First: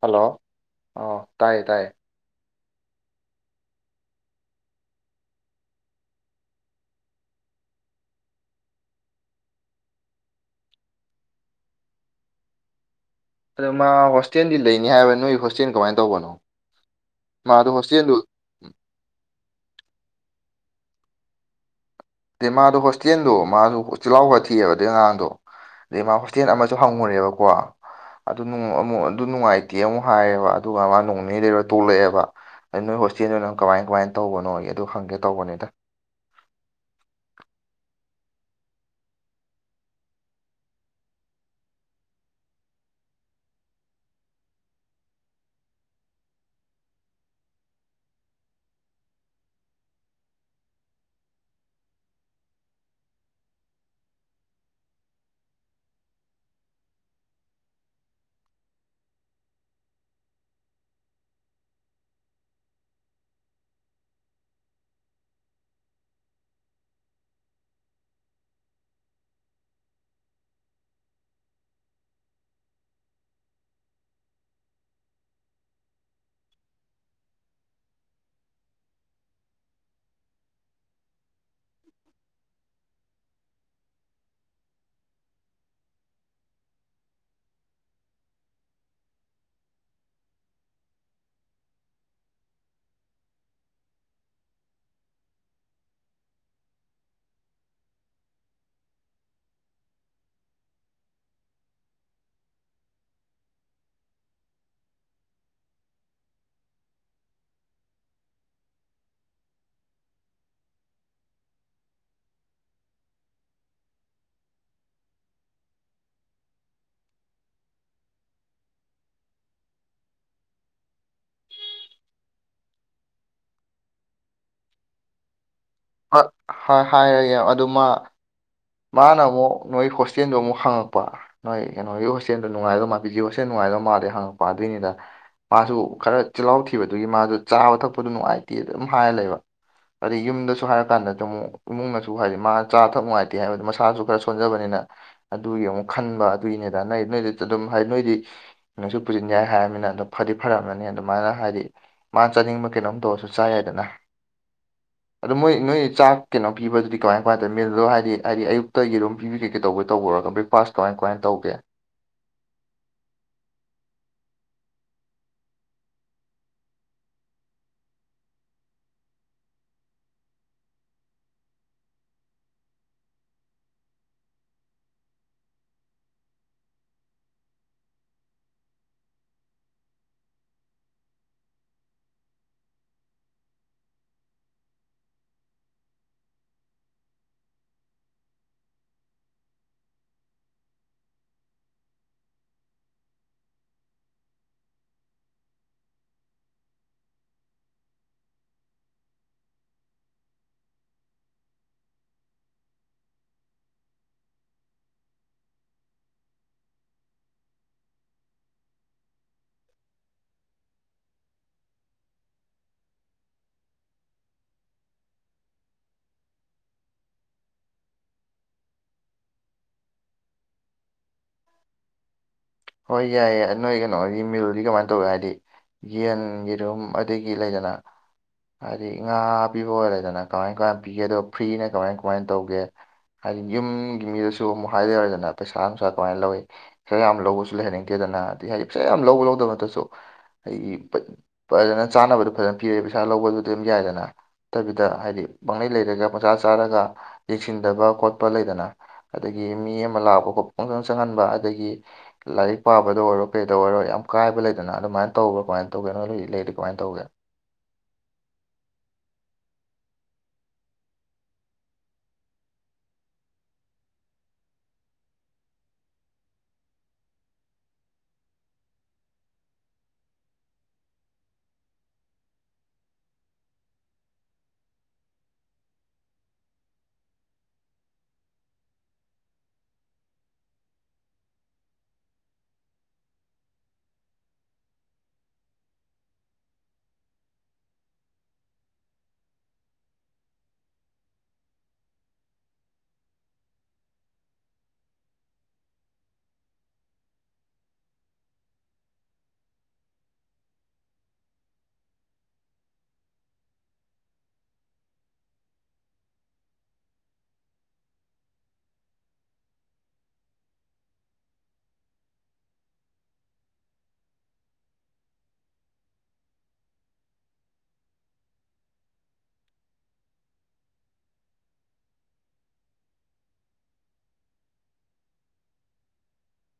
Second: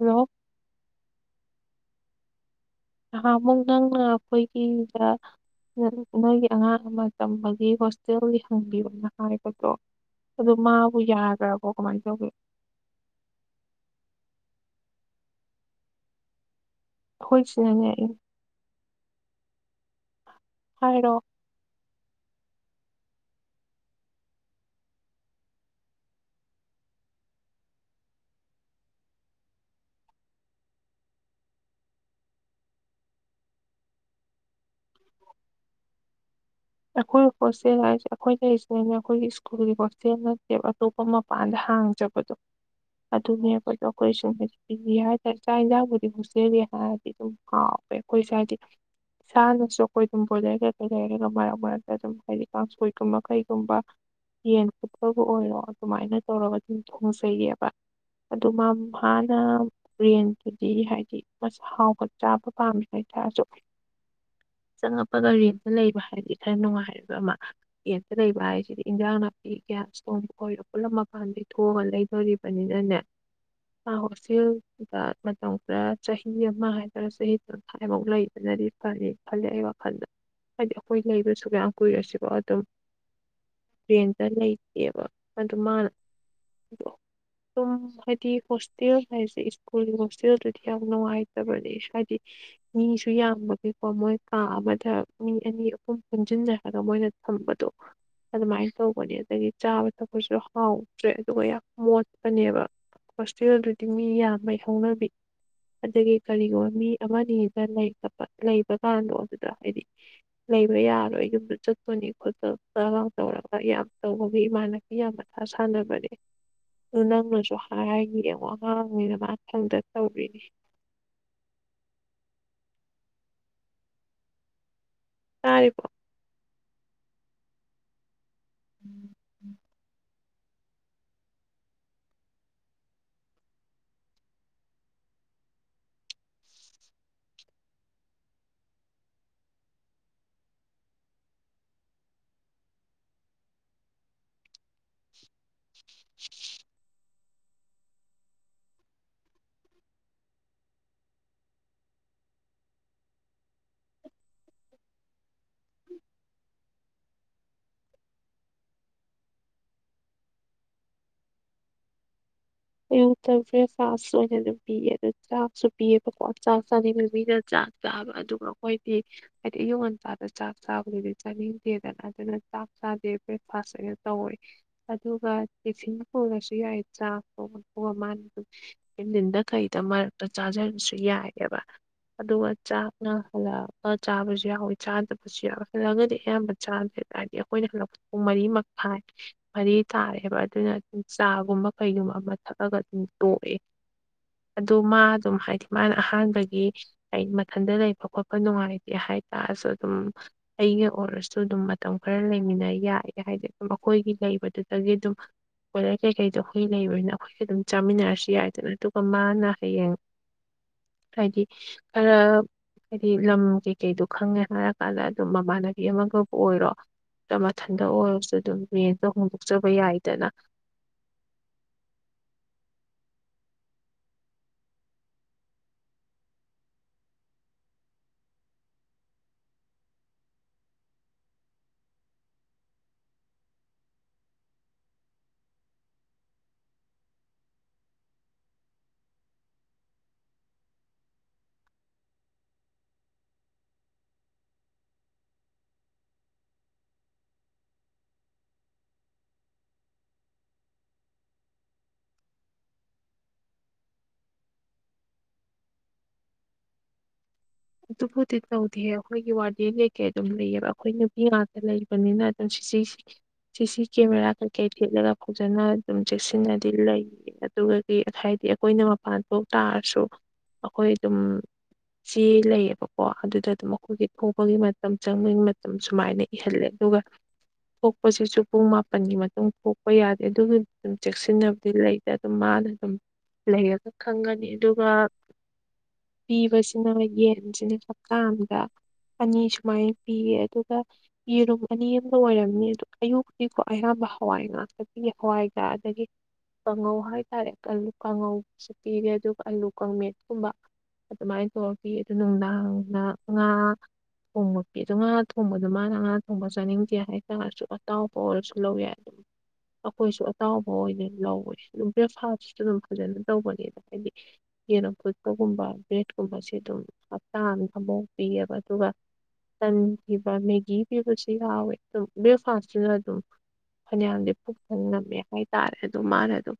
hello ꯑ ꯇꯥꯏꯌꯦ ꯇꯥꯏꯌꯦ ꯅꯍꯥꯑꯃꯨꯛ ꯅꯪꯅ ꯑꯩꯈꯣꯏꯒꯤꯗ ꯅꯪꯒꯤ ꯑꯉꯥꯡ ꯑꯃ ꯇꯝꯕꯒꯤ ꯍꯣꯁꯇꯦꯜꯒꯤ ꯍꯪꯕꯤꯌꯣꯅ ꯍꯥꯏꯕꯗꯣ ꯑꯗꯣ ꯃꯥꯕꯨ ꯌꯥꯈ꯭ꯔꯕꯣ ꯀꯃꯥꯏꯅ ꯇꯧꯒꯦ ꯑꯗꯣ ꯃꯥ ꯍꯣꯁꯇꯦꯜꯗꯤ ꯂꯩꯅꯤ ꯍꯥꯏꯕ ꯅꯣꯏ ꯍꯣꯁꯇꯦꯜ ꯀꯃꯥꯏꯅ ꯇꯧꯕꯅꯣ ꯃꯥꯗꯣ ꯑꯈꯣꯏꯁꯤꯅꯅꯦ ꯍꯣꯁꯇꯦꯜꯗꯨ ꯍꯥꯏꯔꯣ ꯑꯗꯩ ꯃꯥꯗꯣ ꯍꯣꯁꯇꯦꯜꯗꯣ ꯃꯥꯁꯨ ꯆꯤꯜꯍꯥꯎꯕ ꯈꯔ ꯊꯤꯑꯕ ꯑꯩ ꯑꯉꯥꯡꯗꯣ ꯑꯗꯩ ꯃꯥ ꯍꯣꯁꯇꯦꯜ ꯑꯃꯁꯨ ꯍꯪꯉꯨꯔꯦꯕꯀꯣ ꯑꯗꯨ ꯑꯃꯨꯛ ꯑꯗꯨ ꯅꯨꯡꯉꯥꯏꯇꯦ ꯑꯃꯨꯛ ꯍꯥꯏꯌꯦꯕ ꯑꯗꯨꯒ ꯃꯥ ꯅꯣꯡꯅꯦ ꯂꯩꯔ ꯇꯣꯛꯂꯛꯑꯦꯕ ꯅꯣꯏ ꯍꯣꯁꯇꯦꯜꯗꯨ ꯅꯪ ꯀꯃꯥꯏ ꯀꯃꯥꯏꯅ ꯇꯧꯕꯅꯣ ꯑꯩ ꯑꯗꯨ ꯍꯪꯒꯦ ꯇꯧꯕꯅꯤꯗ ꯑꯩꯈꯣꯏ ꯍꯣꯁꯇꯦꯜ ꯍꯥꯏꯔꯤꯁꯦ ꯑꯩꯈꯣꯏ ꯂꯩꯔꯤꯁꯤꯅꯅꯦ ꯑꯩꯈꯣꯏꯒꯤ ꯁ꯭ꯀꯨꯜꯒꯤ ꯍꯣꯁꯇꯦꯜ ꯅꯠꯇꯦꯕ ꯑꯇꯣꯞꯄ ꯃꯄꯥꯟꯗ ꯍꯥꯡꯖꯕ ꯍꯣ ꯑꯗꯨꯅꯦꯕꯗꯣ ꯑꯩꯈꯣꯏ ꯁꯨꯝ ꯄꯤ ꯍꯥꯏꯇꯥꯔꯦ ꯆꯥꯛ ꯌꯦꯟꯖꯥꯡꯕꯨꯗꯤ ꯑꯃꯨꯛ ꯆꯦꯜꯂꯤ ꯍꯥꯏꯔꯗꯤ ꯑꯗꯨꯝ ꯍꯥꯎꯋꯦ ꯑꯩꯈꯣꯏꯁꯦ ꯍꯥꯏꯗꯤ ꯏꯁꯥꯅꯁꯨ ꯑꯩꯈꯣꯏ ꯊꯨꯝꯕꯨꯔꯗ ꯀꯩ ꯀꯩ ꯂꯩꯔꯒ ꯃꯥꯏꯔ ꯗ ꯑꯗꯨꯝ ꯍꯥꯏꯗꯤ ꯀꯥꯡꯁꯣꯏꯒꯨꯝꯕ ꯀꯩꯒꯨꯝꯕ ꯌꯦꯟ ꯐꯨꯠꯄꯕꯨ ꯑꯣꯏꯔꯣ ꯑꯗꯨꯃꯥꯏꯅ ꯇꯧꯔꯒ ꯑꯗꯨꯝ ꯊꯣꯡꯖꯩꯌꯦꯕ ꯑꯗꯨ ꯃꯥ ꯍꯥꯟꯅ ꯌꯦꯟꯗꯨꯗꯤ ꯍꯥꯏꯗꯤ ꯃꯁ ꯑꯥꯍꯥꯎꯕ ꯆꯥꯕ ꯄꯥꯝꯃꯤ ꯍꯥꯏꯕ ꯑꯗꯨ ꯆꯪꯉꯛꯄ ꯒꯥꯔꯤ ꯑꯃꯝꯇ ꯂꯩꯕ ꯍꯥꯏꯕꯗꯤ ꯈꯔ ꯅꯨꯡꯉꯥꯏꯕ ꯑꯃ ꯂꯦꯟ ꯂꯩꯕ ꯍꯥꯏꯁꯤꯗꯤ ꯏꯟꯖꯥꯡ ꯅꯥꯄꯤ ꯒ꯭ꯌꯥꯁ ꯊꯣꯡꯕ ꯑꯣꯏꯔ ꯄꯨꯜꯂꯞ ꯃꯄꯥꯟꯗꯗꯒꯤ ꯊꯣꯛꯂꯡ ꯑꯒ ꯂꯩꯗꯣꯔꯤꯕ ꯑꯅꯤꯅꯅꯦ ꯆ ꯍꯣꯁꯇꯦꯜꯗ ꯃꯇꯝ ꯈꯔ ꯆꯍꯤ ꯑꯃ ꯍꯥꯏꯇꯥꯔꯦ ꯆꯍꯤ ꯇꯪꯈꯥꯏꯐꯧ ꯂꯩꯗꯅꯔꯤ ꯈꯜꯂꯤ ꯈꯜꯂꯤ ꯑꯩ ꯋꯥꯈꯜꯗ ꯍꯥꯏꯗꯤ ꯑꯩꯈꯣꯏ ꯂꯩꯕꯁꯨ ꯃꯌꯥꯝ ꯀꯨꯏꯔꯁꯤꯕꯣ ꯑꯗꯨꯝ ꯇ꯭ꯔꯦꯟꯇ ꯂꯩꯇꯦꯕ ꯑꯗꯨ ꯃꯥꯅ ꯁꯨꯝ ꯍꯥꯏꯗꯤ ꯍꯣꯁꯇꯦꯜ ꯍꯥꯏꯁꯦ ꯁ꯭ꯀꯨꯜꯒꯤ ꯍꯣꯁꯇꯦꯜꯗꯨꯗꯤ ꯌꯥꯝ ꯅꯨꯡꯉꯥꯏꯇꯕꯅꯦ ꯍꯥꯏꯗꯤ ꯃꯤꯁꯨ ꯌꯥꯝꯕꯒꯤꯀꯣ ꯃꯣꯏ ꯀꯥ ꯑꯃꯗ ꯃꯤ ꯑꯅꯤ ꯁꯨꯝ ꯄꯨꯟꯁꯤꯟꯖꯔꯒ ꯃꯣꯏꯅ ꯊꯝꯕꯗꯣ ꯑꯗꯨꯃꯥꯏꯅ ꯇꯧꯕꯅꯦ ꯑꯗꯒꯤ ꯆꯥꯕ ꯊꯛꯄꯁꯨ ꯍꯥꯎꯗ꯭ꯔꯦ ꯑꯗꯨꯒ ꯌꯥꯝ ꯃꯣꯠꯄꯅꯦꯕ ꯍꯣꯁꯇꯦꯜꯗꯨꯗꯤ ꯃꯤ ꯌꯥꯝꯕꯩ ꯍꯧꯅꯕꯤ ꯑꯗꯒꯤ ꯀꯔꯤꯒꯨꯝꯕ ꯃꯤ ꯑꯃꯅꯤꯗ ꯂꯩꯇꯕ ꯂꯩꯕ ꯀꯥꯟꯗꯣ ꯑꯗꯨꯗ ꯍꯥꯏꯗꯤ ꯂꯩꯕ ꯌꯥꯔꯣꯏ ꯌꯨꯝꯗ ꯆꯠꯄꯅꯤ ꯈꯣꯆꯞ ꯆꯔꯥ ꯇꯧꯔꯒ ꯌꯥꯝ ꯇꯧꯕꯃꯤ ꯃꯥꯜꯂꯦ ꯏꯌꯥꯝ ꯃꯊꯥ ꯁꯥꯟꯅꯕꯅꯦ ꯑꯗꯨ ꯅꯪꯅꯁꯨ ꯍꯥꯏꯔꯒ ꯌꯦꯡꯉꯣ ꯑꯉꯥꯡꯅꯤꯅ ꯃꯥ ꯈꯪꯗ ꯇꯧꯔꯤꯅꯤ ꯇꯥꯔꯤꯕꯣ ꯍꯥ ꯍꯥꯏ ꯍꯥꯏꯔꯌꯦꯡ ꯑꯗꯨꯃ ꯃꯥꯅ ꯑꯃꯨꯛ ꯅꯣꯏ ꯍꯣꯁꯇꯦꯟꯗꯣ ꯑꯃꯨꯛ ꯍꯪꯉꯛꯄ ꯅꯣꯏ ꯀꯩꯅꯣꯒꯤ ꯍꯣꯁꯇꯦꯜꯗꯨ ꯅꯨꯡꯉꯥꯏꯕ ꯃꯥꯟ ꯚꯤꯗꯤꯌꯣ ꯁꯦꯝ ꯅꯨꯡꯉꯥꯏꯗꯣ ꯃꯥꯜꯂꯥ ꯍꯪꯉꯛꯄꯥ ꯑꯗꯨꯏꯅꯤꯗ ꯃꯥꯁꯨ ꯈꯔ ꯆꯤꯜꯍꯥꯎ ꯊꯤꯕꯗꯨꯒꯤ ꯃꯥꯖꯨ ꯆꯥꯕ ꯊꯛꯄꯗꯨ ꯅꯨꯡꯉꯥꯏꯇꯦ ꯑꯗꯨ ꯍꯥꯏ ꯂꯩꯕ ꯑꯗꯩ ꯌꯨꯝꯗꯁꯨ ꯍꯥꯏꯔ ꯀꯥꯟꯗ ꯗꯃꯨꯛ ꯏꯃꯨꯡꯅꯁꯨ ꯍꯥꯏꯗꯤ ꯃꯥꯆꯥꯕ ꯊꯛꯄ ꯅꯨꯡꯉꯥꯏ ꯍꯥꯏꯕ ꯃꯁꯥꯁꯨ ꯈꯔ ꯁꯣꯟꯖꯕꯅꯤꯅ ꯑꯗꯨꯒꯤ ꯑꯃꯨꯛ ꯈꯟꯕ ꯑꯗꯨꯏꯅꯦꯗ ꯅꯣꯏ ꯅꯣꯏꯗꯤ ꯑꯗꯨꯝ ꯍꯥꯏ ꯅꯣꯏꯗꯤ ꯅꯪꯁꯨ ꯄꯨꯁꯤꯟ ꯌꯥꯏ ꯍꯥꯏꯔꯝꯃꯤꯅ ꯑꯣ ꯐꯗꯤ ꯐꯔꯝꯅꯅꯤ ꯑꯗꯨꯃꯥꯏꯅ ꯍꯥꯏꯗꯤ ꯃꯥ ꯆꯥꯅꯤꯡꯕ ꯀꯩꯅꯣꯝ ꯇꯧꯔꯁꯨ ꯆꯥ ꯌꯥꯏꯗꯅ ꯑꯗꯣ ꯃꯣꯏ ꯅꯣꯏ ꯆꯥꯛ ꯀꯩꯅꯣ ꯄꯤꯕꯗꯨꯗꯤ ꯀꯃꯥꯏ ꯀꯃꯥꯏꯅ ꯇꯧꯏ ꯃꯤꯜꯗꯣ ꯍꯥꯏꯗꯤ ꯍꯥꯏꯗꯤ ꯑꯌꯨꯛꯇ ꯌꯦꯔꯨꯝ ꯒꯨꯝꯕ ꯄꯤꯕꯤ ꯇꯧꯕꯔ ꯇꯧꯕꯔꯒ ꯕ꯭ꯔꯦꯛꯐꯥꯁ ꯀꯃꯥꯏ ꯀꯃꯥꯏꯅ ꯇꯧꯒꯦ ꯑꯌꯨꯛꯇ ꯐꯥꯁ ꯑꯣꯏꯅ ꯑꯗꯨꯝ ꯄꯤꯌꯦ ꯑꯗꯨ ꯆꯥꯛꯁꯨ ꯄꯤꯑꯕꯀꯣ ꯆꯥꯛ ꯆꯥꯅꯤꯡꯕ ꯃꯤꯅ ꯆꯥꯛ ꯆꯥꯕ ꯑꯗꯨꯒ ꯑꯩꯈꯣꯏꯗꯤ ꯍꯥꯏꯗꯤ ꯑꯌꯨꯛ ꯉꯟꯇꯥꯗ ꯆꯥꯛ ꯆꯥꯕꯗꯨꯗꯤ ꯆꯥꯅꯤꯡꯗꯦꯗꯅ ꯑꯗꯨꯅ ꯆꯥꯛ ꯆꯥꯗꯦ ꯕ꯭ꯔꯦꯛꯐꯥꯁ ꯑꯣꯏꯅ ꯇꯧꯋꯤ ꯑꯗꯨꯒ ꯇꯤꯁꯤꯟ ꯄꯨꯔꯁꯨ ꯌꯥꯏ ꯆꯥꯛ ꯑꯣ ꯃꯥꯅ ꯑꯗꯨ ꯅꯨꯡꯗꯤꯟꯗ ꯀꯩꯗ ꯃꯔꯛꯇ ꯆꯥꯖꯔꯁꯨ ꯌꯥꯏ ꯑꯕ ꯑꯗꯨꯒ ꯆꯥꯛꯅ ꯍꯜꯂꯛꯑꯒ ꯆꯥꯕꯁꯨ ꯌꯥꯎꯋꯤ ꯆꯥꯗꯕꯁꯨ ꯌꯥꯎꯋꯤ ꯍꯜꯂꯛꯒꯗꯤ ꯑꯌꯥꯝꯕ ꯆꯥꯗ꯭ꯔꯦ ꯍꯥꯏꯗꯤ ꯑꯩꯈꯣꯏꯅ ꯍꯟꯂꯛ ꯄꯗ ꯃꯔꯤꯃꯈꯥꯏ ꯃꯔꯤ ꯇꯥꯔꯦꯕ ꯑꯗꯨꯅ ꯑꯗꯨꯝ ꯆꯥꯒꯨꯝꯕ ꯀꯩꯒꯨꯝꯕ ꯑꯃ ꯊꯛꯑꯒ ꯑꯗꯨꯝ ꯇꯣꯛꯑꯦ ꯑꯗꯨ ꯃꯥ ꯑꯗꯨꯝ ꯍꯥꯏꯗꯤ ꯃꯥꯅ ꯑꯍꯥꯟꯕꯒꯤ ꯑꯩ ꯃꯊꯟꯗ ꯂꯩꯕ ꯈꯣꯠꯄ ꯅꯨꯡꯉꯥꯏꯇꯦ ꯍꯥꯏꯇꯥꯔꯁꯨ ꯑꯗꯨꯝ ꯑꯩꯒꯤ ꯑꯣꯏꯔꯁꯨ ꯑꯗꯨꯝ ꯃꯇꯝ ꯈꯔ ꯂꯩꯃꯤꯟꯅ ꯌꯥꯏꯒ ꯍꯥꯏꯗꯤ ꯃꯈꯣꯏꯒꯤ ꯂꯩꯕꯗꯨꯗꯒꯤ ꯗꯨꯝ ꯀꯣꯏꯂꯔ ꯀꯩ ꯀꯩꯗꯣ ꯍꯨꯏ ꯂꯩꯔꯣꯏꯅ ꯑꯈꯣꯏꯒ ꯑꯗꯨꯝ ꯆꯥꯃꯤꯟꯅꯔꯁꯨ ꯌꯥꯏꯗꯅ ꯑꯗꯨꯒ ꯃꯥꯅ ꯍꯌꯦꯡ ꯍꯥꯏꯗꯤ ꯑ ꯍꯥꯏꯗꯤ ꯂꯝ ꯀꯩꯀꯩꯗꯣ ꯈꯪꯉꯦ ꯍꯥꯏꯔꯀꯥꯟꯗ ꯑꯗꯨꯝ ꯃꯃꯥꯟꯅꯕꯤ ꯑꯃꯒꯕꯨ ꯑꯣꯏꯔꯣ ꯃꯊꯟꯇ ꯑꯣꯏꯔꯁꯨ ꯑꯗꯨꯝ ꯔꯦꯟꯗ ꯍꯣꯡꯗꯣꯛꯆꯕ ꯌꯥꯏꯗꯅ ꯍꯣꯏ ꯌꯥꯏꯌꯦꯏ ꯑꯅꯣꯏ ꯒꯅꯣꯒꯤ ꯃꯤꯜꯗꯤ ꯀꯃꯥꯏꯟ ꯇꯧꯋꯦ ꯍꯥꯏꯗꯤ ꯌꯦꯟ ꯌꯦꯔꯨꯝ ꯑꯗꯒꯤ ꯂꯩꯗꯅ ꯍꯥꯗꯤ ꯉꯥ ꯄꯤꯕ ꯑꯣꯏꯔꯦꯗꯅ ꯀꯃꯥꯏ ꯀꯃꯥꯏꯟ ꯄꯤꯒꯦ ꯗꯣ ꯐ꯭ꯔꯤꯅ ꯀꯃꯥꯏꯟ ꯀꯃꯥꯏꯟ ꯇꯧꯒꯦ ꯍꯥꯏꯗꯤ ꯌꯨꯝꯒꯤ ꯃꯤꯗꯁꯨ ꯑꯃꯨꯛ ꯍꯥꯏꯗ ꯌꯔꯣꯏꯗꯅ ꯄꯩꯁꯥ ꯅꯨꯡꯁꯥ ꯀꯃꯥꯏ ꯂꯧꯋꯤ ꯄꯩꯁꯥ ꯌꯥꯝ ꯂꯧꯕꯁꯨ ꯂꯩꯍꯟꯅꯤꯡꯇꯦꯗꯅ ꯑꯗꯩ ꯍꯥꯏꯗꯤ ꯄꯩꯁꯥ ꯌꯥꯝ ꯂꯧꯕ ꯂꯧꯗꯕ ꯗꯁꯨ ꯑꯩꯒꯤ ꯃ ꯄꯖꯅ ꯆꯥꯅꯕꯗꯨ ꯐꯖꯅ ꯄꯤꯔꯦ ꯄꯩꯁꯥ ꯂꯧꯕꯗꯨꯗꯤ ꯑꯗꯨꯝ ꯌꯥꯏꯗꯅ ꯇꯕꯤꯗ ꯍꯥꯏꯗꯤ ꯄꯪꯂꯩ ꯂꯩꯔꯒ ꯄꯪꯆꯥ ꯆꯥꯔꯒ ꯌꯦꯡꯁꯤꯟꯗꯕ ꯈꯣꯠꯄ ꯂꯩꯗꯅ ꯑꯗꯒꯤ ꯃꯤ ꯑꯃ ꯂꯥꯛꯄ ꯈꯣ ꯄꯪꯆꯪ ꯆꯪꯍꯟꯕ ꯑꯗꯒꯤ ꯂꯥꯏꯔꯤꯛ ꯄꯥꯕꯗ ꯑꯣꯏꯔꯣ ꯀꯩꯗ ꯑꯣꯏꯔꯣ ꯌꯥꯝ ꯀꯥꯏꯕ ꯂꯩꯗꯅ ꯑꯗꯨꯃꯥꯏꯅ ꯇꯧꯕ꯭ꯔꯥ ꯀꯃꯥꯏꯟ ꯇꯧꯒꯦ ꯅ ꯍꯧ ꯂꯩꯔꯤ ꯀꯃꯥꯏꯟ ꯇꯧꯒꯦ ꯑꯗꯨꯕꯨꯗꯤ ꯇꯧꯗꯤꯌꯦ ꯑꯩꯈꯣꯏꯒꯤ ꯋꯥꯔꯗꯦꯟ ꯀꯩꯀꯩ ꯑꯗꯨꯝ ꯂꯩꯌꯦꯕ ꯑꯈꯣꯏ ꯅꯨꯄꯤ ꯉꯥꯛꯇ ꯂꯩꯕꯅꯤꯅ ꯑꯗꯨꯝ ꯁꯤꯁꯤꯁꯤ ꯁꯤ ꯁꯤ ꯀꯦꯃꯦꯔꯥ ꯀꯩꯀꯩ ꯊꯦꯠꯂꯦꯒ ꯐꯖꯅ ꯑꯗꯨꯝ ꯆꯦꯛꯁꯤꯟꯅꯗꯤ ꯂꯩꯌꯦ ꯑꯗꯨꯒ ꯗꯤ ꯑꯁ ꯍꯥꯏꯗꯤ ꯑꯈꯣꯏꯅ ꯃꯄꯥꯟ ꯊꯣꯛ ꯇꯥꯔꯁꯨ ꯑꯈꯣꯏ ꯑꯗꯨꯝ ꯑꯦ ꯂꯩꯌꯦꯕꯀꯣ ꯑꯗꯨꯗ ꯑꯗꯨꯝ ꯑꯈꯣꯏꯒꯤ ꯊꯣꯛꯄꯒꯤ ꯃꯇꯝ ꯆꯪꯕꯒꯤ ꯃꯇꯝ ꯁꯨꯃꯥꯏꯅ ꯏꯍꯜꯂꯦ ꯑꯗꯨꯒ ꯄꯣꯛꯄꯁꯤꯁꯨ ꯄꯨꯡ ꯃꯥꯄꯟꯒꯤ ꯃꯇꯨꯡ ꯄꯣꯛꯄ ꯌꯥꯗꯦ ꯑꯗꯨꯒꯤ ꯗꯨꯝ ꯆꯦꯛꯁꯤꯟꯅꯕꯗꯤ ꯂꯩ ꯑꯗꯨꯝ ꯃꯥꯅ ꯑꯗꯨꯝ ꯂꯩꯔꯒ ꯈꯪꯒꯅꯤ ꯑꯗꯨꯒ ꯄꯤꯕꯁꯤ ꯁꯤꯅ ꯌꯦꯟꯁꯤꯅꯦ ꯀꯞꯇꯥ ꯑꯃꯗ ꯑꯅꯤ ꯁꯨꯃꯥꯏꯟ ꯄꯤꯌꯦ ꯑꯗꯨꯒ ꯌꯦꯔꯨꯝ ꯑꯅꯤ ꯑꯃꯗ ꯑꯣꯏꯔꯝꯅꯤ ꯑ ꯑꯌꯨꯛꯛꯇꯨꯗꯤꯀꯣ ꯑꯌꯥꯝꯕ ꯍꯋꯥꯏ ꯉꯥꯛꯇꯛꯇꯒꯤ ꯍꯋꯥꯏꯒꯔ ꯑꯗꯒꯤ ꯀꯥꯡꯉꯧ ꯍꯥꯏꯇꯥꯔꯦ ꯑꯥꯂꯨ ꯀꯥꯡꯉꯧꯁꯨ ꯄꯤꯔꯦ ꯑꯗꯨꯒ ꯑꯥꯂꯨ ꯀꯥꯡꯃꯦꯠꯀꯨꯝꯕ ꯑꯗꯨꯃꯥꯏꯅ ꯇꯧꯔ ꯄꯤ ꯑꯗꯨ ꯅꯨꯡꯗꯥꯡꯅ ꯉꯥ ꯊꯣꯡꯕ ꯄꯤ ꯑꯗꯣ ꯉꯥ ꯊꯣꯡꯕꯗꯣ ꯃꯥꯅ ꯉꯥ ꯊꯣꯡꯕ ꯆꯥꯅꯤꯡꯗꯦ ꯍꯥꯏꯇꯥꯥꯔꯁꯨ ꯑꯇꯥꯎꯕ ꯑꯣꯏꯔꯁꯨ ꯂꯧ ꯌꯥꯏ ꯑꯗꯨꯝ ꯑꯩꯈꯣꯏꯁꯨ ꯑꯇꯥꯎꯕ ꯑꯣꯏꯅ ꯂꯧꯋ ꯑꯗꯨꯝ ꯕ꯭ꯔꯦꯛꯐꯥꯁꯁꯨ ꯑꯗꯨꯝ ꯐꯖꯅ ꯇꯧꯕꯅꯦꯅ ꯍꯥꯏꯗꯤ ꯌꯦꯔ ꯐꯨꯠꯄꯒꯨꯝꯕ ꯕ꯭ꯔꯦꯠꯀꯨꯝꯕꯁꯦ ꯑꯗꯨꯝ ꯍꯞꯇꯥ ꯑꯃ ꯊꯃꯣꯛ ꯄꯑꯕ ꯑꯗꯨꯒ ꯇꯟ ꯄꯤꯕ ꯃꯦꯒꯤ ꯄꯤꯕꯁꯨ ꯌꯥꯎꯋꯦ ꯑꯗꯨꯝ ꯕ꯭ꯔꯦꯛꯐꯥꯁꯇꯨꯗ ꯑꯗꯨꯝ ꯐꯅꯌꯥꯝꯗꯤ ꯄꯨꯛ ꯈꯪ ꯉꯝꯃꯦ ꯍꯥꯏꯇꯥꯔꯦ ꯑꯗꯨꯣ ꯃꯥꯅ ꯑꯗꯨꯝ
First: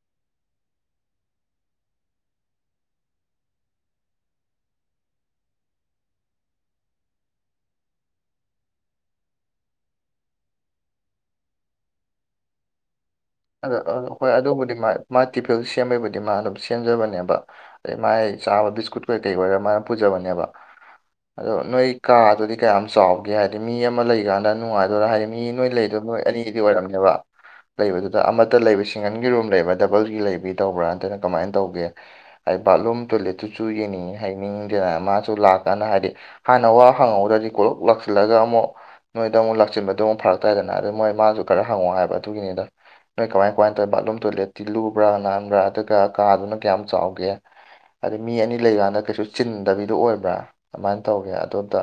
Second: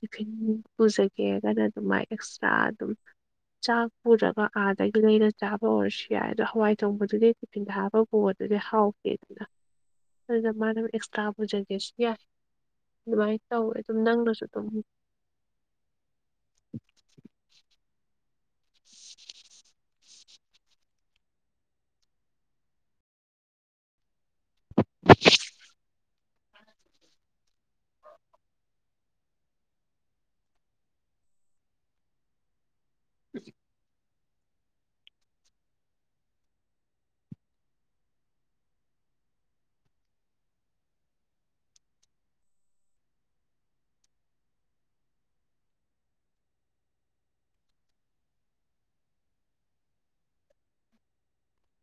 ꯇꯤꯐꯤꯟ ꯄꯨꯖꯒꯦꯒꯅ ꯑꯗꯨꯃꯥꯏ ꯑꯦꯛꯁꯇ꯭ꯔꯥ ꯑꯗꯨꯝ ꯆꯥꯛ ꯄꯨꯗ꯭ꯔꯒ ꯑꯥꯗꯒꯤ ꯂꯩꯅ ꯆꯥꯕ ꯑꯣꯏꯔꯁꯨ ꯌꯥꯏ ꯑꯗꯣ ꯍꯋꯥꯏ ꯊꯣꯡꯕꯗꯨꯗꯤꯊꯤꯟ ꯊ ꯍꯥꯕ ꯄ ꯑꯗꯨꯗꯤ ꯍꯥꯎ ꯦꯗ ꯑꯗꯨꯗ ꯃꯥꯅ ꯑꯦꯛꯁꯇ꯭ꯔꯥ ꯄꯨꯖꯒꯦꯁꯨ ꯌꯥꯏ ꯑꯗꯨꯃꯥꯏꯅ ꯑ ꯇꯧꯋꯦ ꯑꯗꯨꯝ ꯍꯣꯏ ꯅꯪꯅꯁꯨ ꯑꯗꯨꯝ ꯑꯗꯨꯕꯨꯗꯤ ꯃꯥ ꯃꯥ ꯇꯤꯐꯤꯜ ꯁꯦꯝꯕꯩꯕꯨꯗꯤ ꯃꯥ ꯑꯗꯨꯝ ꯁꯦꯝꯖꯕꯅꯦꯕ ꯑꯩ ꯃꯥꯏ ꯆꯥꯕ ꯕꯤꯁꯀꯨꯠ ꯀꯩ ꯀꯩ ꯑꯣꯏꯣꯏꯔ ꯃꯥꯅ ꯄꯨꯖꯕꯅꯦꯕ ꯑꯗꯣ ꯅꯣꯏ ꯀꯥꯗꯨꯗꯤ ꯀꯌꯥꯝ ꯆꯥꯎꯒꯦ ꯍꯥꯏꯕꯗꯤ ꯃꯤ ꯑꯃ ꯂꯩꯀꯥꯟꯗ ꯅꯨꯡꯉꯥꯏꯗꯣꯏꯔꯥ ꯍꯥꯏꯗꯤ ꯃꯤ ꯅꯣꯏ ꯂꯩꯗꯣ ꯅꯣꯏ ꯑꯅꯤꯗꯤ ꯑꯣꯏꯔꯝꯅꯦꯕ ꯂꯩꯕꯗꯨ ꯑꯗ ꯑꯃꯠꯇ ꯂꯩꯕ ꯁꯤꯡꯒꯟꯒꯤ ꯔꯨꯝ ꯂꯩꯕ꯭ꯔꯥ ꯗꯕꯜꯒꯤ ꯂꯩꯕꯤ ꯇꯧꯕ꯭ꯔꯥ ꯅꯇꯅ ꯀꯃꯥꯏꯟ ꯇꯧꯒꯦ ꯑꯩ ꯕꯥꯠꯂꯨꯝ ꯇꯣꯂꯦꯠ ꯇꯨꯆꯨ ꯌꯦꯡꯅꯤꯡꯌꯦ ꯍꯥꯏꯅꯤꯡꯗꯦꯅ ꯃꯥꯁꯨ ꯂꯥꯛꯀꯥꯟꯗ ꯍꯥꯏꯗꯤ ꯍꯥꯟꯅ ꯋꯥ ꯍꯪꯍꯧꯗꯗꯤ ꯀꯣꯂꯨꯛ ꯂꯥꯛꯁꯤꯜꯂꯒ ꯑꯃꯣꯛ ꯅꯣꯏꯗ ꯑꯃꯣꯛ ꯂꯥꯛꯆꯤꯟꯕꯗꯨ ꯑꯃꯨꯛ ꯐꯔꯛꯇꯥꯏꯗꯅ ꯑꯗ ꯃꯣꯏ ꯃꯥꯥꯁꯨ ꯈꯔ ꯍꯪꯉꯣ ꯍꯥꯏꯕ ꯑꯗꯨꯒꯤꯅꯤꯗ ꯅꯣꯏ ꯀꯃꯥꯏꯟ ꯀꯃꯥꯏꯟ ꯇꯧꯋꯦ ꯕꯥꯠꯂꯨꯝ ꯇꯣꯏꯂꯦꯠ ꯇꯤ ꯂꯨꯕ꯭ꯔꯥ ꯅꯥꯟꯕ꯭ꯔꯥ ꯑꯗꯨꯒ ꯀꯥꯗꯨꯅ ꯀꯌꯥꯝ ꯆꯥꯎꯒꯦ ꯍꯥꯏꯗꯤ ꯃꯤ ꯑꯅꯤ ꯂꯩꯒꯥꯟꯗ ꯀꯩꯁꯨ ꯆꯤꯟꯗꯕꯤꯗꯣ ꯑꯣꯏꯕ꯭ꯔꯥ ꯑꯗꯨꯃꯥꯏꯟ ꯇꯧꯒꯦ ꯑꯇꯣꯟꯇ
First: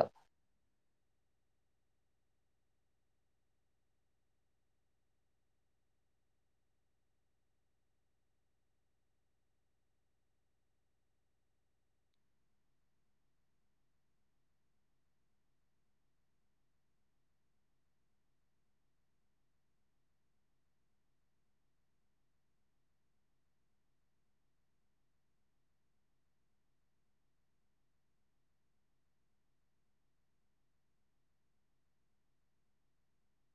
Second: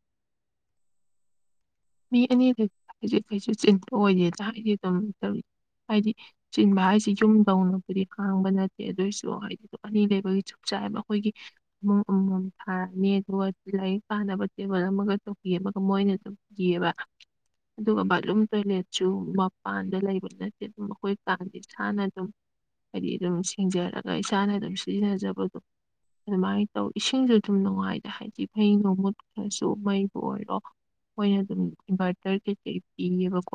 ꯃꯤ ꯑꯅꯤꯗ ꯐꯩꯖꯤꯛ ꯐꯩꯖꯤ ꯆꯤꯟꯕ ꯑꯣꯏꯗꯦꯗ ꯑꯩꯗꯤ ꯑꯗꯨꯝ ꯇꯧꯏ ꯍꯥꯏꯗꯤ ꯆꯤꯟꯕ ꯍꯥꯏꯁꯤ ꯌꯨꯝꯗꯧꯅꯕꯨꯗꯤ ꯈꯥꯡꯕ ꯅꯠꯇꯦ ꯑꯗꯨꯏꯁꯨ ꯍꯥꯏꯗꯤ ꯑꯅꯤ ꯂꯩꯕꯒꯤ ꯆꯨꯞ ꯆꯥꯏꯌꯦꯕ ꯑꯈꯣꯏꯒꯤ ꯃꯝ ꯑꯃꯃꯝ ꯊꯥꯔꯛꯅꯤ ꯑꯗꯨꯒ ꯂꯥꯏꯔꯤꯛ ꯄꯥꯅꯕ ꯇꯦꯕꯜ ꯑꯃꯒ ꯆꯧꯀꯤ ꯑꯃꯒ ꯃꯣꯏꯅ ꯗꯨꯝ ꯌꯦꯕ ꯑꯗꯨꯒ ꯕꯥꯠꯂꯨꯝ ꯇꯣꯏꯂꯦꯠꯁꯨ ꯃꯄꯥꯟꯗ ꯂꯩꯕ ꯅꯠꯇꯦ ꯑꯗꯨꯝ ꯑꯈꯣꯏ ꯀꯥꯒꯤ ꯏꯁꯥꯅ ꯑꯗꯨꯝ ꯍꯥꯏꯗꯤ ꯑꯗꯨꯝ ꯁꯤꯡꯖꯔꯒ ꯏꯁꯥꯅ ꯑꯗꯨꯝ ꯁꯤꯖꯤꯟꯅꯖꯕ ꯒꯨ ꯑꯗꯨꯃꯥꯏꯅ ꯇꯧ ꯏꯁꯤꯡꯁꯨ ꯑꯗꯨꯝ ꯅꯨꯡꯉꯥꯏꯇ ꯍꯥꯏꯗꯤ ꯐꯩꯅꯩꯅꯣ ꯃꯨꯠꯈ꯭ꯔꯁꯨ ꯃꯩꯕꯨ ꯑꯣꯏꯔꯣ ꯃꯣꯏꯅ ꯑꯗꯨꯝ ꯏꯟꯚꯔꯇꯔ ꯀꯩꯁ ꯄꯤꯌꯦꯕꯀꯣ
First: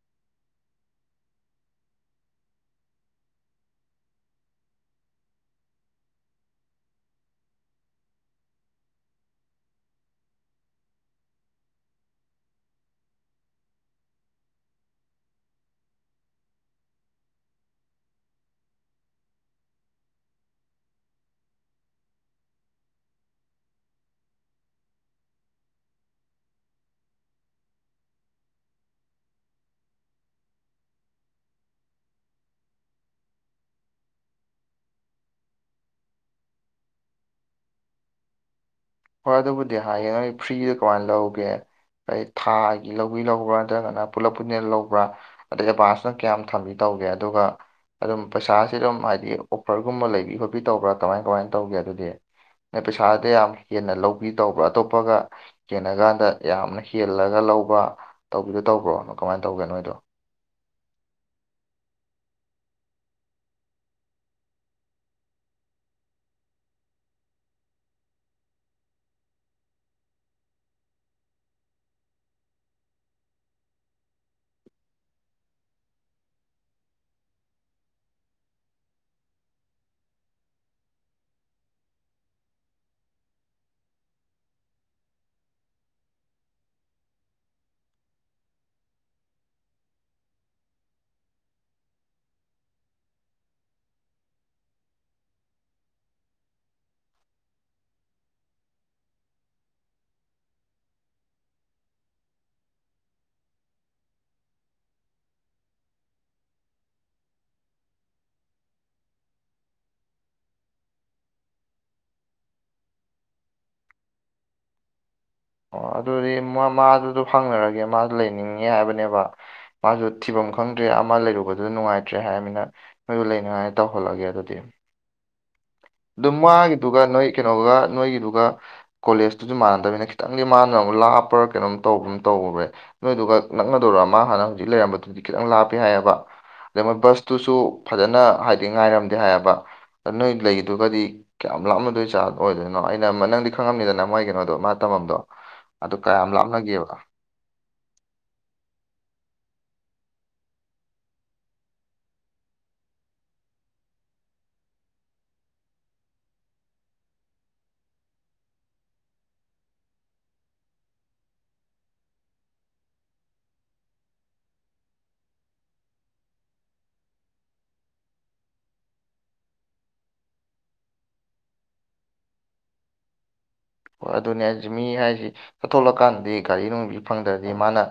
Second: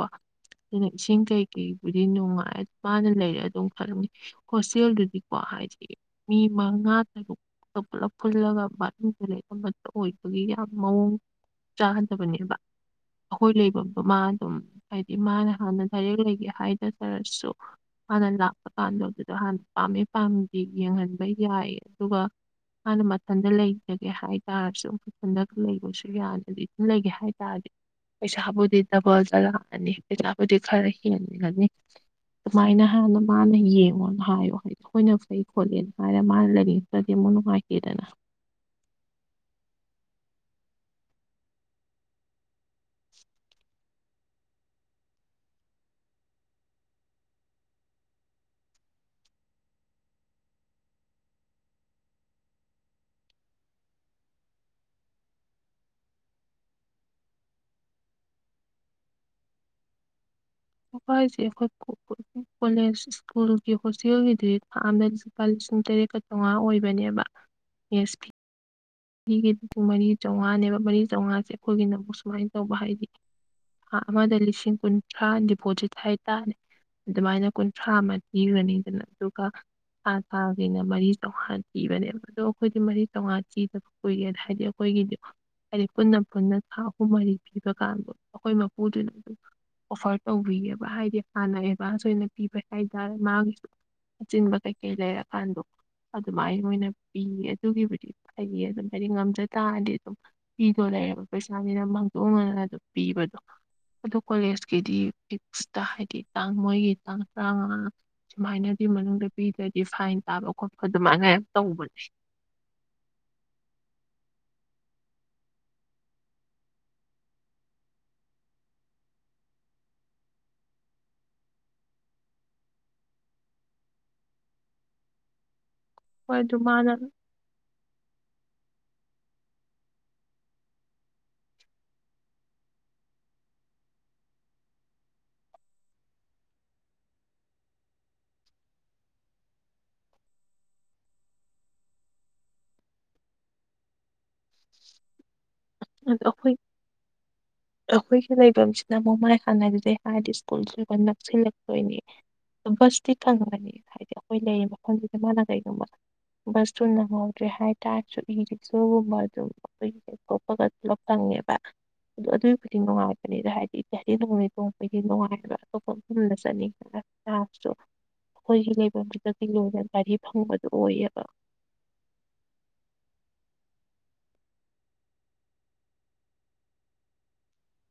ꯑꯗꯨꯅ ꯏꯁꯤꯡ ꯀꯩꯀꯩꯕꯨꯗꯤ ꯅꯨꯡꯉꯥꯏ ꯃꯥꯅ ꯂꯩꯔꯦ ꯑꯗꯨꯝ ꯈꯜꯂꯝꯅꯤ ꯍꯣꯁꯇꯦꯜꯗꯨꯗꯤꯀꯣ ꯍꯥꯏꯁ ꯃꯤ ꯃꯉꯥ ꯇꯔꯨꯛ ꯄꯨꯂꯞ ꯄꯨꯜꯂꯒ ꯕꯥꯂ ꯑꯃꯠꯇ ꯑꯣꯏꯕꯒꯤ ꯌꯥꯝ ꯃꯑꯣꯡ ꯆ ꯅꯤꯕ ꯑꯩꯈꯣꯏ ꯂꯩꯐꯝꯗ ꯃꯥ ꯑꯗꯨꯝ ꯍꯥꯏꯗꯤ ꯃꯥꯅ ꯍꯥꯟꯅ ꯂꯗꯥꯥꯏꯔꯛ ꯂꯩꯒꯦ ꯍꯥꯏꯅꯖꯔꯁꯨ ꯍꯥꯟꯅ ꯂꯥꯛꯄ ꯀꯥꯟꯗ ꯑꯗꯨꯗ ꯍꯥꯟꯅ ꯄꯥꯝꯃꯦ ꯄꯥꯝꯗꯤ ꯌꯦꯡꯍꯟꯕ ꯌꯥꯏ ꯑꯗꯨꯒ ꯃꯥꯥꯟꯅ ꯃꯊꯟꯗ ꯂꯩꯖꯒꯦ ꯍꯥꯏꯇꯥꯔꯁꯨ ꯃꯊꯟꯗ ꯂꯩꯕꯁꯨ ꯌꯥꯗꯗꯤ ꯂꯩꯒꯦ ꯍꯥꯏꯇꯥꯔꯗꯤ ꯄꯩꯁꯥꯕꯨꯗꯤꯗꯕꯜꯗꯂꯅꯤ ꯄꯩꯁꯥꯕꯨꯗꯤ ꯈꯔꯦ ꯍꯈꯤ ꯍꯥꯏꯅꯤ ꯈꯅꯤ ꯑꯗꯨꯃꯥꯏꯅ ꯍꯥꯟꯅ ꯃꯥꯅ ꯌꯦꯡꯉꯣꯅ ꯍꯥꯏꯌꯣ ꯍꯥꯏꯗꯤ ꯑꯩꯈꯣꯏꯅ ꯐꯩ ꯈꯣꯠꯂꯦꯅ ꯍꯥꯏꯔ ꯃꯥꯅ ꯂꯩꯔꯤ ꯗꯤ ꯃꯨꯅ ꯍꯥꯌꯦꯗꯅ ꯍꯣꯏ ꯑꯗꯨꯕꯨꯗꯤ ꯍꯥꯏꯌꯦ ꯅꯣꯏ ꯐ꯭ꯔꯤꯗ ꯀꯃꯥꯏꯅ ꯂꯧꯒꯦ ꯑꯩꯩ ꯊꯥꯒꯤ ꯂꯧꯕꯤ ꯂꯧꯕ꯭ꯔꯥ ꯅꯠꯇ꯭ꯔꯒꯅ ꯄꯨꯂꯞ ꯄꯨꯅꯦꯦꯜ ꯂꯧꯕ꯭ꯔꯥ ꯑꯗꯩ ꯑꯦꯗꯚꯥꯟꯁꯅ ꯀꯌꯥꯝ ꯊꯝꯃꯤ ꯇꯧꯒꯦ ꯑꯗꯨꯒ ꯑꯗꯨꯝ ꯄꯩꯁꯥꯁꯤ ꯑꯗꯨꯝ ꯍꯥꯏꯗꯤ ꯑꯣꯐꯔꯒꯨꯝꯕ ꯂꯩꯕꯤ ꯈꯣꯠꯄꯤ ꯇꯧꯕ꯭ꯔꯥ ꯀꯃꯥꯏ ꯀꯃꯥꯏꯅ ꯇꯧꯒꯦ ꯑꯗꯨꯗꯤ ꯅ ꯄꯩꯁꯥꯗꯤ ꯌꯥꯝ ꯍꯦꯟꯅ ꯂꯧꯕꯤ ꯇꯧꯕ꯭ꯔꯥ ꯑꯇꯣꯞꯄꯒ ꯀꯦꯟꯅ ꯀꯥꯟꯗ ꯌꯥꯝꯅ ꯍꯦꯜꯂꯒ ꯂꯧꯕ ꯇꯧꯕꯤꯗꯣ ꯇꯧꯕ꯭ꯔꯣꯅꯣ ꯀꯃꯥꯏꯅ ꯇꯧꯒꯦ ꯅꯣꯏꯗꯣ ꯁꯦ ꯀꯣꯦꯖ ꯏꯁꯀꯨꯜꯒꯤ ꯍꯁꯤꯒꯤ ꯂꯨꯄꯥ ꯂꯤꯁꯤꯡ ꯇꯔꯦꯠꯀ ꯆꯥꯝꯃꯉꯥ ꯑꯣꯏꯕꯅꯦꯕ ꯌꯦꯁ ꯐꯤ ꯃꯤꯒꯤꯗꯨ ꯄꯨꯡ ꯃꯔꯤ ꯆꯥꯝꯃꯉꯥꯅꯦꯕ ꯃꯔꯤ ꯆꯥꯝꯃꯉꯥꯁꯦ ꯑꯩꯈꯣꯏꯒꯤꯅ ꯑꯃꯨꯛ ꯁꯨꯃꯥꯏꯅ ꯇꯧꯕ ꯍꯥꯏꯗꯤ ꯑꯃꯗ ꯂꯤꯁꯤꯡ ꯀꯨꯟꯊ꯭ꯔꯥ ꯗꯤꯄꯣꯖꯤꯠ ꯍꯥꯏꯇꯥꯔꯅꯦ ꯑꯗꯨꯃꯥꯏꯅ ꯀꯨꯟꯊ꯭ꯔꯥ ꯑꯃ ꯄꯤꯈ꯭ꯔꯅꯤꯗꯅ ꯑꯗꯨꯒ ꯊꯥ ꯊꯥꯈꯅ ꯃꯔꯤ ꯆꯥꯝꯃꯉꯥ ꯊꯤꯕꯅꯦꯕ ꯑꯗꯣ ꯑꯩꯈꯣꯏꯗꯤ ꯃꯔꯤ ꯆꯥꯝꯃꯉꯥ ꯊꯤꯗꯕ ꯀꯏꯒꯦ ꯍꯥꯏꯗꯤꯣ ꯑꯩꯈꯣꯏꯒꯤꯗꯣ ꯍꯥꯏꯗꯤ ꯄꯨꯟꯅ ꯄꯨꯟꯅ ꯊꯥ ꯑꯍꯨꯝ ꯃꯔꯤ ꯄꯤꯕ ꯀꯥꯟꯗ ꯑꯩꯈꯣꯏ ꯃꯄꯨꯗꯨꯅ ꯑꯗꯨꯝ ꯑꯣꯐꯔ ꯇꯧꯕꯤꯑꯕ ꯍꯥꯏꯗꯤ ꯍꯥꯟꯅ ꯑꯦꯗꯚꯥꯟꯁ ꯑꯣꯏꯅ ꯄꯤꯕ ꯍꯥꯏꯇꯥꯔꯦ ꯃꯥꯒꯤꯁꯨ ꯑꯆꯤꯟꯕ ꯀꯩꯀꯩ ꯂꯩꯔꯀꯥꯟꯗꯣ ꯑꯗꯨꯃꯥꯏꯅ ꯃꯣꯏꯅ ꯄꯤꯌꯦ ꯑꯗꯨꯒꯤꯕꯨꯗꯤ ꯐꯌꯦ ꯑꯗꯨꯝ ꯍꯥꯏꯗꯤ ꯉꯝꯖ ꯇꯥꯔꯗꯤ ꯑꯗꯨꯝ ꯄꯤꯗꯣ ꯂꯩꯕ ꯄꯩꯁꯥꯅꯤꯅ ꯃꯥꯡꯗꯣꯛꯅꯗꯅ ꯑꯗꯨꯝ ꯄꯤꯕꯗꯣ ꯑꯗꯨ ꯀꯣꯂꯦꯖꯀꯤꯗꯤꯤꯁꯇ ꯍꯥꯏꯗꯤ ꯇꯥꯡ ꯃꯣꯏꯒꯤ ꯇꯥꯡ ꯇꯔꯥꯃꯉꯥ ꯁꯨꯃꯥꯏꯅꯗꯤ ꯃꯅꯨꯡꯗ ꯄꯤꯗ꯭ꯔꯗꯤ ꯐꯥꯏꯟ ꯇꯥꯕ ꯈꯣꯠꯄ ꯑꯗꯨꯃꯥꯏꯅ ꯇꯧꯕꯅꯦ ꯑꯣ ꯑꯗꯨꯗꯤ ꯃꯥꯗꯨꯗꯣ ꯐꯪꯅꯔꯒꯦ ꯃꯥꯁꯨ ꯂꯩꯅꯤꯡꯉꯦ ꯍꯥꯏꯕꯅꯦꯕ ꯃꯥꯁꯨ ꯊꯤꯐꯝ ꯈꯪꯗ꯭ꯔꯦ ꯑꯃ ꯂꯩꯔꯨꯕꯗꯨꯗ ꯅꯨꯡꯉꯥꯏꯇ꯭ꯔꯦ ꯍꯥꯏꯔꯃꯤꯅ ꯃꯣꯏꯗꯨ ꯂꯩꯅꯤꯉꯥꯏꯅ ꯇꯧꯍꯜꯂꯒꯦ ꯑꯗꯨꯗꯤ ꯑꯗꯨ ꯍꯣꯏ ꯃꯥꯅ ꯃꯥꯒꯤꯗꯨꯒ ꯅꯣꯏ ꯀꯩꯅꯣꯒ ꯅꯣꯏꯒꯤꯗꯨꯒ ꯀꯣꯂꯦꯖꯇꯨꯗꯤ ꯃꯥꯟꯅꯗꯕꯅꯤꯅ ꯈꯤꯇꯪꯗꯤ ꯃꯥꯟꯅꯅꯕꯅꯨꯛ ꯂꯥꯞꯄꯔꯒ ꯀꯩꯅꯣꯝ ꯇꯧꯕ ꯑꯃ ꯇꯧ꯭ꯔꯦ ꯅꯣꯏꯗꯨꯒ ꯅꯛꯅꯗꯧꯔꯣ ꯑꯃ ꯍꯥꯟꯅ ꯍꯧꯖꯤꯛ ꯂꯩꯔꯝꯕꯗꯨꯗꯤ ꯈꯤꯇꯪ ꯂꯥꯞꯄꯦ ꯍꯥꯏꯌꯦꯕ ꯑꯗꯩ ꯃꯣꯏ ꯕꯁꯇꯨꯁꯨ ꯐꯖꯅ ꯍꯥꯏꯗꯤ ꯉꯥꯏꯔꯝꯗꯦ ꯍꯥꯏꯌꯦꯕ ꯅꯣꯏ ꯂꯩꯗꯨꯒꯗꯤ ꯀꯌꯥꯝ ꯂꯥꯞꯃꯗꯣꯏ ꯆꯥꯔ ꯑꯣꯏꯗꯣꯏꯅꯣ ꯑꯩꯅ ꯅꯪꯗꯤ ꯈꯪꯉꯝꯅꯤꯗꯅ ꯅ ꯃꯥꯏ ꯀꯩꯅꯣꯗꯣ ꯃꯥ ꯇꯝꯃꯝꯗꯣ ꯑꯗꯨ ꯀꯌꯥꯝ ꯑꯩꯈꯣꯏ ꯂꯥꯞꯅꯒꯦꯕ ꯑꯩꯈꯣꯏꯒꯤ ꯂꯩꯐꯝꯁꯤꯅ ꯃꯣꯡꯃꯥꯏ ꯍꯥꯟꯅꯗꯨꯗꯩ ꯍꯥꯏꯔꯗꯤ ꯁ꯭ꯀꯨꯜꯁꯨ ꯑꯩꯈꯣꯏ ꯅꯛꯁꯤꯜꯂꯛꯇꯣꯏꯅꯤ ꯕꯁꯇꯤ ꯈꯪꯉꯅꯤ ꯍꯥꯏꯗꯤ ꯑꯩꯈꯣꯏ ꯂꯩꯔꯤꯕ ꯃꯐꯝꯁꯤꯗ ꯃꯥꯅ ꯀꯩꯒꯣꯕ ꯁꯁꯨ ꯅꯪꯧꯗ꯭ꯔꯤ ꯍꯥꯏ ꯇꯥꯏꯁꯨ ꯏꯔꯤ ꯁꯣ ꯃ ꯣꯄꯒꯠ ꯂ ꯇꯪꯦꯕ ꯑꯗꯣ ꯑꯗꯨꯒꯤ ꯈꯨꯗꯤꯡ ꯅꯨꯡꯉꯥꯏꯕꯅꯤꯗ ꯍꯥꯏꯗꯤꯗꯤ ꯅꯣꯡꯣꯡꯗꯤ ꯅꯨꯡꯉꯥꯏꯕ ꯑꯇꯣꯞꯄ ꯃꯐꯝꯗ ꯆꯠꯅꯤ ꯑꯩꯈꯣꯏꯒꯤ ꯂꯩꯐꯝꯗꯨꯗꯤ ꯂꯣꯏꯅ ꯒꯥꯔꯤ ꯐꯪꯕꯗꯨ ꯑꯣꯏꯌꯦꯕ ꯍꯣꯏ ꯑꯗꯨꯅꯦ ꯍꯥꯏꯁꯤ ꯃꯤ ꯍꯥꯏꯁꯤ ꯆꯠꯊꯣꯛꯂꯀꯥꯟꯗꯗꯤ ꯒꯥꯔꯤ ꯅꯨꯡꯁꯤ ꯐꯪꯗ꯭ꯔꯗꯤ ꯃꯥꯅ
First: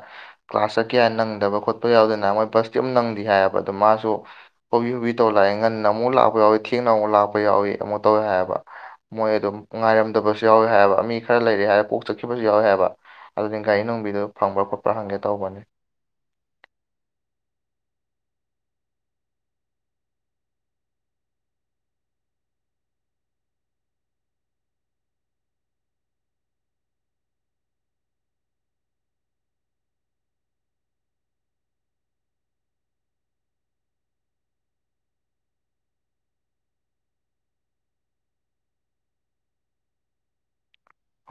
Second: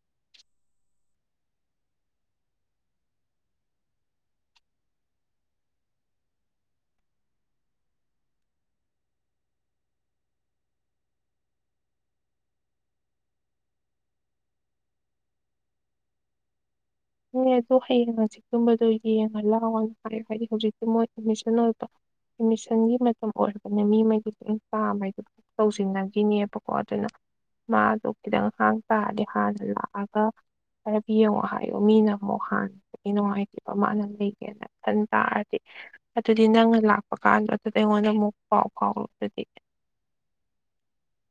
ꯀ꯭ꯂꯥꯁ ꯆꯠꯀꯦ ꯍꯥꯏꯅ ꯅꯪꯗꯕ ꯈꯣꯠꯄ ꯌꯥꯎꯗꯅ ꯃꯣꯏ ꯕꯁꯇꯤ ꯑꯃꯝ ꯅꯪꯗꯦ ꯍꯥꯏꯌꯦꯕ ꯑꯗꯣ ꯃꯥꯁꯨ ꯄꯨꯕꯨꯕꯤ ꯍꯨꯕꯤ ꯇꯧ ꯂꯥꯛꯑꯦ ꯉꯟꯅ ꯑꯃꯨꯛ ꯂꯥꯛꯄ ꯌꯥꯎꯏ ꯊꯦꯡꯅ ꯑꯃꯨꯛ ꯂꯥꯛꯄ ꯌꯥꯎꯏ ꯑꯃꯨꯛ ꯇꯧꯏꯦ ꯍꯥꯏꯕ ꯃꯣꯏ ꯑꯗꯨꯝ ꯉꯥꯏꯔꯝꯗꯕꯁꯨ ꯌꯥꯎꯏꯦ ꯍꯥꯏꯕ ꯃꯤ ꯈꯔ ꯂꯩꯔꯦ ꯍꯥꯏꯔꯒ ꯀꯣꯛ ꯆꯠꯈꯤꯕꯁꯨ ꯌꯥꯎꯏꯦ ꯍꯥꯏꯕ ꯑꯗꯨꯗꯤ ꯒꯥꯍ ꯅꯨꯡꯕꯤꯗꯨ ꯐꯪꯕ꯭ꯔꯥ ꯈꯣꯠꯄꯥ ꯍꯪꯒꯦ ꯇꯧꯕꯅꯦ ꯏꯅꯦ ꯑꯗꯨꯗꯣ ꯍꯌꯦꯡ ꯁꯤꯀꯨꯝꯕꯗꯣ ꯌꯦꯡꯉ ꯂꯥꯛꯑꯣꯅ ꯍꯥꯏꯔ ꯍꯥꯏꯗꯤ ꯍꯧꯖꯤꯛꯇꯤ ꯃꯣꯏ ꯑꯦꯗꯃꯤꯁꯟ ꯑꯣꯏꯕ ꯑꯦꯠꯃꯤꯁꯟꯒꯤ ꯃꯇꯝ ꯑꯣꯏꯔꯕꯅ ꯃꯤꯉꯩꯗꯨ ꯂ ꯆꯥꯉꯩꯗꯨ ꯇꯧꯁꯤꯟꯅꯈꯤꯅꯦꯕꯀꯣ ꯑꯗꯨꯅ ꯃꯥꯗꯣ ꯈꯤꯇꯪ ꯍꯥꯡ ꯇꯥꯔꯗꯤ ꯍꯥꯟꯅ ꯂꯥꯛꯑꯒ ꯍꯥꯏꯔꯞ ꯌꯦꯡꯉꯣ ꯍꯥꯏ ꯑꯌꯨ ꯃꯤꯅ ꯑꯃꯨꯛ ꯍꯥꯟꯒꯗꯤ ꯅꯨꯡꯉꯥꯏꯇꯕ ꯃꯥꯅ ꯂꯩꯒꯦꯅ ꯈꯟ ꯇꯥꯔꯗꯤ ꯑꯗꯨꯗꯤ ꯅꯪꯅ ꯂꯥꯛꯄ ꯀꯥꯟꯗ ꯑꯗꯨꯗꯤ ꯑꯩꯉꯣꯟꯗ ꯑꯃꯨꯛ ꯄꯥꯎ ꯐꯥꯎꯔꯣ ꯑꯗꯨꯗꯤ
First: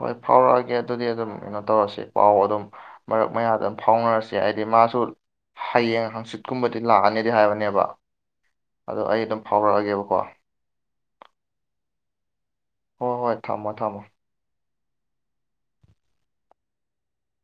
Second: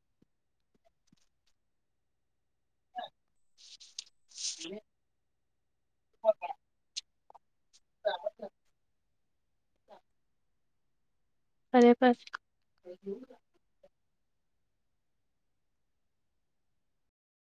ꯍꯣꯏ ꯐꯥꯎꯔꯛꯑꯒꯦ ꯑꯗꯨꯗꯤ ꯑꯗꯨꯝ ꯀꯩꯅꯣ ꯇꯧꯔꯁꯤ ꯄꯥꯎ ꯑꯗꯨꯝ ꯃꯔꯛ ꯃꯌꯥꯗ ꯑꯗꯨꯝ ꯐꯥꯎꯅꯔꯁꯤ ꯍꯥꯏꯗꯤ ꯃꯥꯁꯨ ꯍꯌꯦꯡ ꯍꯪꯆꯤꯠꯀꯨꯝꯕꯗꯤ ꯂꯥꯛꯑꯅꯤꯗꯤ ꯍꯥꯏꯕꯅꯦꯕ ꯑꯗꯣ ꯑꯩ ꯑꯗꯨꯝ ꯐꯥꯎꯔꯛꯑꯒꯦꯕꯀꯣ ꯐꯔꯦ ꯐꯔꯦ ꯍꯣꯏ ꯍꯣꯏ ꯊꯝꯃꯣ ꯊꯝꯃꯣ